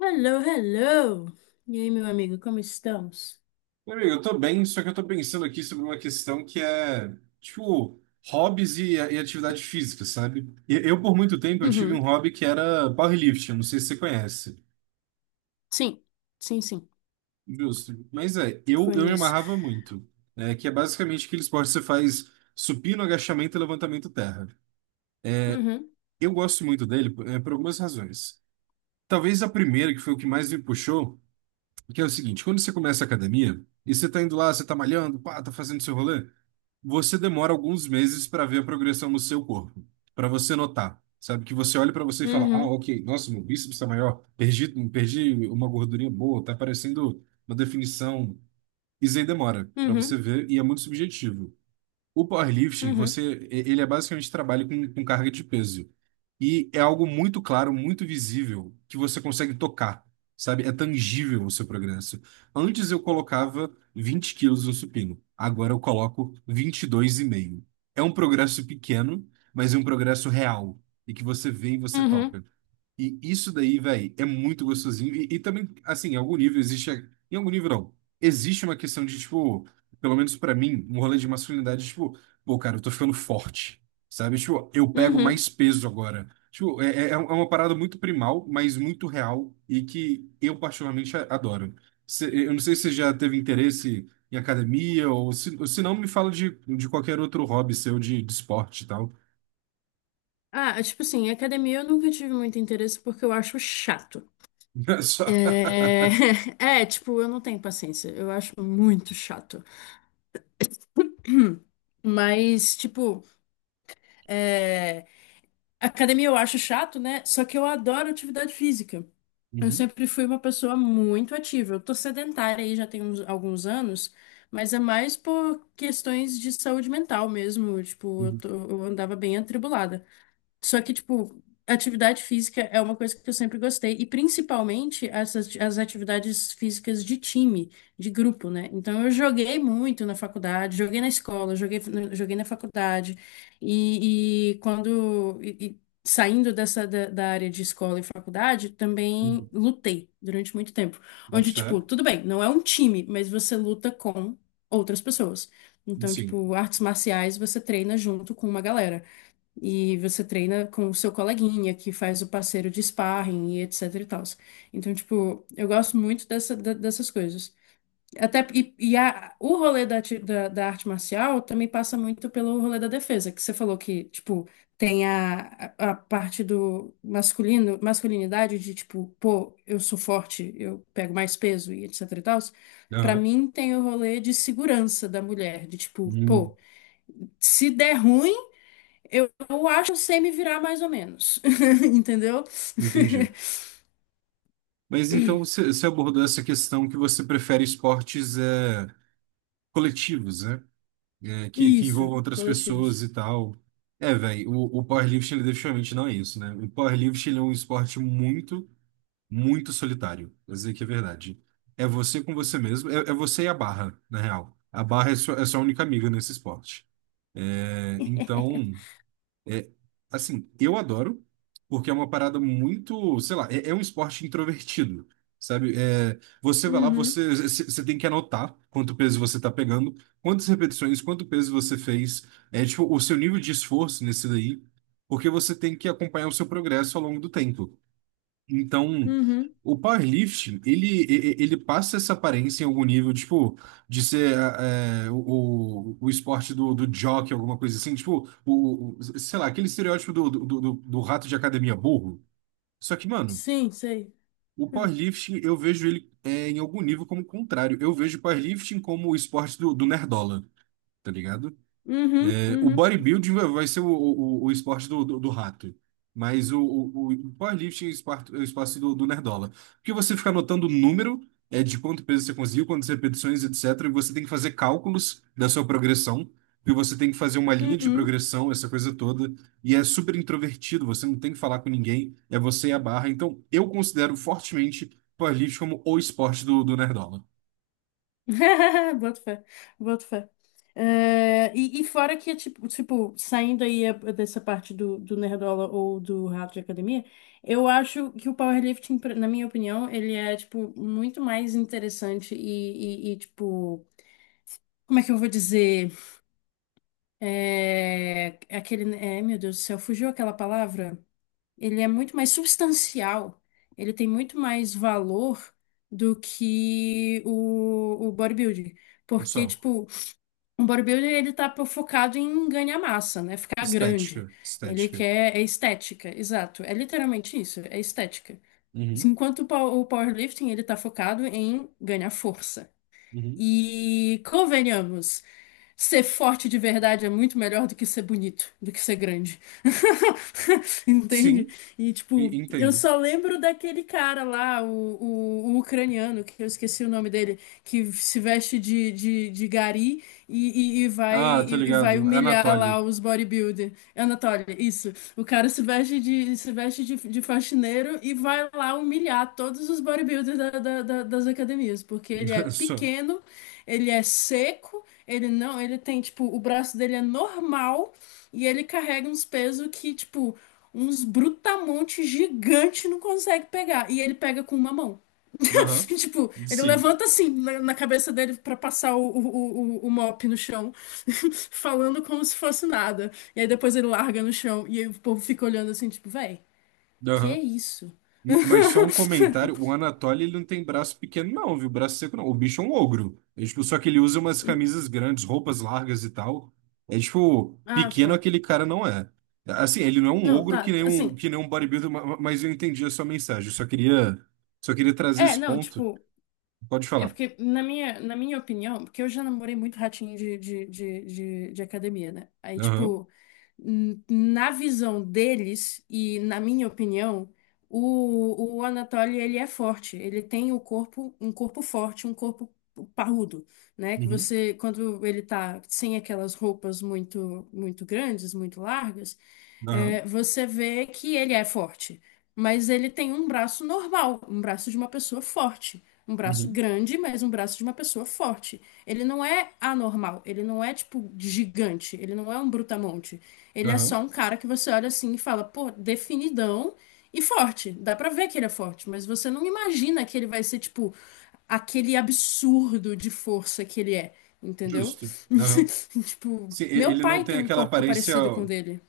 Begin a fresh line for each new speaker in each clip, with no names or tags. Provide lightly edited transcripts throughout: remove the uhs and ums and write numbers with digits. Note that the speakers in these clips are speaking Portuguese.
Hello, hello! E aí, meu amigo, como estamos?
Meu amigo, eu tô bem, só que eu tô pensando aqui sobre uma questão que é, tipo, hobbies e atividade física, sabe? Eu, por muito tempo, eu tive um
Uhum.
hobby que era powerlifting, não sei se você conhece.
Sim, sim, sim.
Justo. Mas eu me
Conheço.
amarrava muito, né? Que é basicamente aquele esporte que você faz supino, agachamento e levantamento terra.
Uhum,
Eu gosto muito dele, por algumas razões. Talvez a primeira, que foi o que mais me puxou. Porque é o seguinte: quando você começa a academia e você tá indo lá, você tá malhando, pá, tá fazendo seu rolê, você demora alguns meses para ver a progressão no seu corpo, para você notar. Sabe que você olha para você e fala: "Ah,
uhum,
OK, nossa, meu bíceps tá maior, perdi uma gordurinha boa, tá parecendo uma definição". Isso aí demora para você
uhum,
ver e é muito subjetivo. O powerlifting,
uhum,
ele é basicamente trabalho com carga de peso. E é algo muito claro, muito visível, que você consegue tocar, sabe? É tangível o seu progresso. Antes eu colocava 20 quilos no supino, agora eu coloco 22,5. É um progresso pequeno, mas é um progresso real, e que você vê e você
uhum,
toca. E isso daí, velho, é muito gostosinho. E também, assim, em algum nível existe. Em algum nível não. Existe uma questão de, tipo, pelo menos pra mim, um rolê de masculinidade, tipo, pô, cara, eu tô ficando forte, sabe? Tipo, eu pego
uhum.
mais peso agora. Tipo, é uma parada muito primal, mas muito real e que eu particularmente adoro. Eu não sei se você já teve interesse em academia ou se não, me fala de qualquer outro hobby seu de esporte e tal.
Ah, tipo assim, academia eu nunca tive muito interesse porque eu acho chato.
Só-
É... É, tipo, eu não tenho paciência. Eu acho muito chato. Mas, tipo, é, academia eu acho chato, né? Só que eu adoro atividade física. Eu
Uhum,
sempre fui uma pessoa muito ativa. Eu tô sedentária aí já tem alguns anos, mas é mais por questões de saúde mental mesmo. Tipo,
uhum,
eu andava bem atribulada. Só que, tipo, atividade física é uma coisa que eu sempre gostei, e principalmente as atividades físicas de time, de grupo, né? Então, eu joguei muito na faculdade, joguei na escola, joguei na faculdade, e saindo da área de escola e faculdade, também
uhum.
lutei durante muito tempo.
Boto
Onde,
fé.
tipo, tudo bem, não é um time, mas você luta com outras pessoas. Então,
Sim.
tipo, artes marciais você treina junto com uma galera. E você treina com o seu coleguinha que faz o parceiro de sparring e etc e tal. Então, tipo, eu gosto muito dessas coisas. Até, e a- O rolê da arte marcial também passa muito pelo rolê da defesa, que você falou que, tipo, tem a parte do masculino, masculinidade de, tipo, pô, eu sou forte, eu pego mais peso e etc e tal. Pra
Aham.
mim, tem o rolê de segurança da mulher, de, tipo,
Hum,
pô, se der ruim. Eu acho que eu sei me virar mais ou menos, entendeu?
entendi. Mas então você abordou essa questão que você prefere esportes coletivos, né? É, que
Isso,
envolvam outras
coletivos.
pessoas e tal. É, velho, o powerlifting ele definitivamente não é isso, né? O powerlifting ele é um esporte muito, muito solitário. Vou dizer que é verdade. É você com você mesmo, é você e a barra, na real. A barra é sua única amiga nesse esporte. É, então. É, assim, eu adoro, porque é uma parada muito, sei lá, é um esporte introvertido, sabe? É, você vai lá,
Uhum,
você tem que anotar quanto peso você tá pegando, quantas repetições, quanto peso você fez, é tipo, o seu nível de esforço nesse daí, porque você tem que acompanhar o seu progresso ao longo do tempo. Então,
uhum.
o powerlifting, ele passa essa aparência em algum nível, tipo, de ser o esporte do jockey, alguma coisa assim, tipo, sei lá, aquele estereótipo do rato de academia burro. Só que, mano,
Sim, sei.
o powerlifting, eu vejo ele em algum nível como contrário. Eu vejo o powerlifting como o esporte do nerdola, tá ligado?
Uhum,
O
uhum,
bodybuilding vai ser o esporte do rato. Mas o powerlifting é é o espaço do nerdola. Porque você fica anotando o número de quanto peso você conseguiu, quantas repetições, etc. E você tem que fazer cálculos da sua progressão. E você tem que fazer uma linha de
uhum.
progressão, essa coisa toda. E é super introvertido, você não tem que falar com ninguém. É você e a barra. Então, eu considero fortemente powerlifting como o esporte do nerdola.
Boto fé, boto fé. É, e fora que, é tipo, tipo, saindo aí dessa parte do, do Nerdola ou do Rato de Academia, eu acho que o powerlifting, na minha opinião, ele é, tipo, muito mais interessante tipo, como é que eu vou dizer? Meu Deus do céu, fugiu aquela palavra? Ele é muito mais substancial, ele tem muito mais valor do que o bodybuilding. Porque,
Só.
tipo, um bodybuilding ele focado em ganhar massa, né? Ficar grande.
Estética. Estética.
É estética, exato. É literalmente isso, é estética.
Uhum,
Enquanto o powerlifting ele tá focado em ganhar força.
uhum.
E convenhamos, ser forte de verdade é muito melhor do que ser bonito, do que ser grande. Entende?
Sim,
E tipo, eu
entendo.
só lembro daquele cara lá, o ucraniano, que eu esqueci o nome dele, que se veste de gari e, e, e vai,
Ah, tô
e, e vai
ligado.
humilhar lá
Anatoly.
os bodybuilder. Anatoly, isso. O cara se veste de, se veste de faxineiro e vai lá humilhar todos os bodybuilders das academias, porque ele é
Só.
pequeno, ele é seco, ele não, ele tem, tipo, o braço dele é normal e ele carrega uns pesos que, tipo, uns brutamontes gigante não consegue pegar. E ele pega com uma mão.
Aham.
Tipo, ele
Sim.
levanta assim na cabeça dele pra passar o mop no chão, falando como se fosse nada. E aí depois ele larga no chão e aí o povo fica olhando assim, tipo, véi, que
Aham.
isso?
Mas só um comentário. O Anatoly, ele não tem braço pequeno, não, viu? Braço seco, não. O bicho é um ogro. É, tipo, só que ele usa umas camisas grandes, roupas largas e tal. É tipo,
Ah,
pequeno
só.
aquele cara não é. Assim, ele não é um
Não,
ogro que
tá,
nem
assim.
um, que nem um bodybuilder, mas eu entendi a sua mensagem. Eu só queria trazer
É,
esse
não,
ponto.
tipo,
Pode
é
falar.
porque, na minha opinião, porque eu já namorei muito ratinho de academia, né? Aí,
Aham.
tipo, na visão deles e na minha opinião, o Anatoly, ele é forte. Ele tem o corpo, um corpo forte, um corpo parrudo, né? Que
Uhum.
você, quando ele tá sem aquelas roupas muito, muito grandes, muito largas,
Aham.
é, você vê que ele é forte. Mas ele tem um braço normal, um braço de uma pessoa forte. Um braço
Uhum.
grande, mas um braço de uma pessoa forte. Ele não é anormal, ele não é tipo gigante, ele não é um brutamonte. Ele é
Aham.
só um cara que você olha assim e fala, pô, definidão e forte. Dá pra ver que ele é forte, mas você não imagina que ele vai ser tipo aquele absurdo de força que ele é, entendeu?
Justo. Aham.
Tipo,
Sim,
meu
ele não
pai
tem
tem um
aquela
corpo
aparência,
parecido com o dele.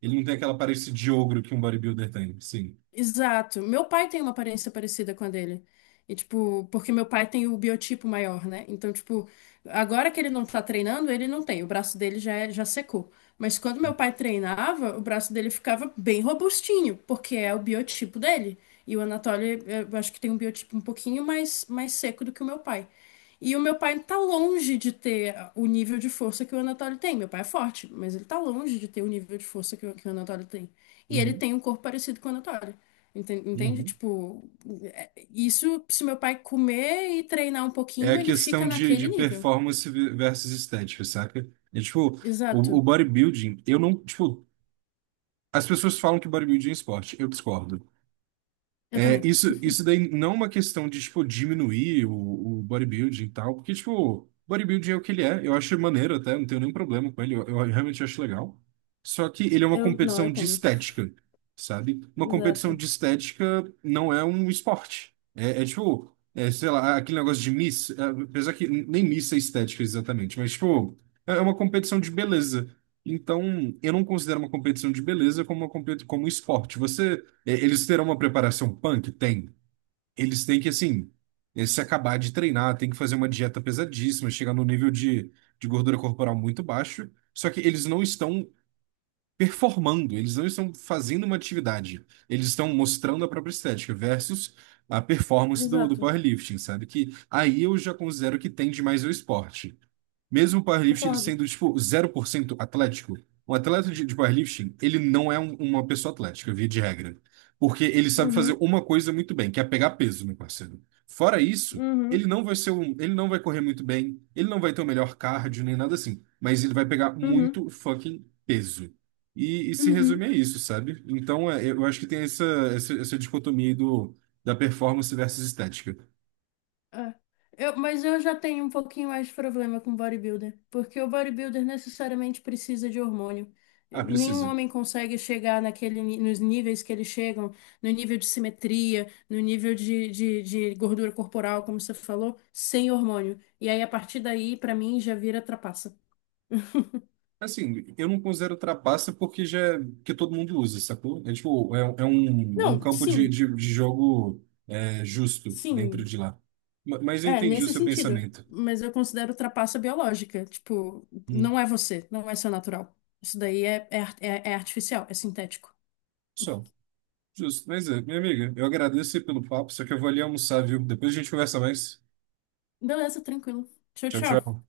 ele não tem aquela aparência de ogro que um bodybuilder tem, sim.
Exato. Meu pai tem uma aparência parecida com a dele. E, tipo, porque meu pai tem o biotipo maior, né? Então, tipo, agora que ele não tá treinando, ele não tem. O braço dele já, já secou. Mas quando meu pai treinava, o braço dele ficava bem robustinho, porque é o biotipo dele. E o Anatoly, eh, eu acho que tem um biotipo um pouquinho mais, mais seco do que o meu pai. E o meu pai tá longe de ter o nível de força que o Anatoly tem. Meu pai é forte, mas ele tá longe de ter o nível de força que que o Anatoly tem. E ele
Uhum,
tem um corpo parecido com o Anatoly. Entende?
uhum.
Tipo, isso, se meu pai comer e treinar um
É a
pouquinho, ele fica
questão de
naquele nível.
performance versus estética, saca? É tipo, o
Exato.
bodybuilding, eu não, tipo, as pessoas falam que bodybuilding é esporte, eu discordo.
Eu
É,
também.
isso daí não é uma questão de, tipo, diminuir o bodybuilding e tal, porque, tipo, bodybuilding é o que ele é, eu acho maneiro até, não tenho nenhum problema com ele, eu realmente acho legal. Só que ele é uma
Eu, não, eu
competição de
tenho.
estética, sabe? Uma competição
Exato.
de estética não é um esporte. É tipo, é, sei lá, aquele negócio de Miss, apesar que nem Miss é estética exatamente, mas, tipo, é uma competição de beleza. Então, eu não considero uma competição de beleza como uma competição, como um esporte. Eles terão uma preparação punk? Tem. Eles têm que, assim, se acabar de treinar, tem que fazer uma dieta pesadíssima, chegar no nível de gordura corporal muito baixo. Só que eles não estão performando, eles não estão fazendo uma atividade, eles estão mostrando a própria estética versus a performance do
Exato.
powerlifting, sabe? Que aí eu já considero que tende mais ao esporte. Mesmo o powerlifting ele
Concordo.
sendo, tipo, 0% atlético, um atleta de powerlifting, ele não é uma pessoa atlética, via de regra. Porque ele sabe fazer
Uhum,
uma coisa muito bem, que é pegar peso, meu parceiro. Fora isso,
uhum,
ele não vai ser um, ele não vai correr muito bem, ele não vai ter o melhor cardio, nem nada assim. Mas ele vai pegar
uhum,
muito fucking peso. E se
uhum.
resume a isso, sabe? Então, eu acho que tem essa dicotomia aí da performance versus estética.
É. Eu, mas eu já tenho um pouquinho mais de problema com bodybuilder, porque o bodybuilder necessariamente precisa de hormônio.
Ah,
Nenhum
precisa.
homem consegue chegar nos níveis que eles chegam, no nível de simetria, no nível de gordura corporal, como você falou, sem hormônio. E aí, a partir daí, pra mim, já vira trapaça.
Assim, eu não considero trapaça porque já que todo mundo usa, sacou? É tipo, é um
Não,
campo de,
sim,
de, de jogo justo dentro
sim,
de lá. Mas eu
é
entendi o
nesse
seu
sentido.
pensamento.
Mas eu considero trapaça biológica. Tipo,
Hum,
não é você, não é seu natural. Isso daí é, é artificial, é sintético.
só. Justo. Mas minha amiga, eu agradeço aí pelo papo, só que eu vou ali almoçar, viu? Depois a gente conversa mais.
Beleza, tranquilo. Tchau,
Tchau,
tchau.
tchau.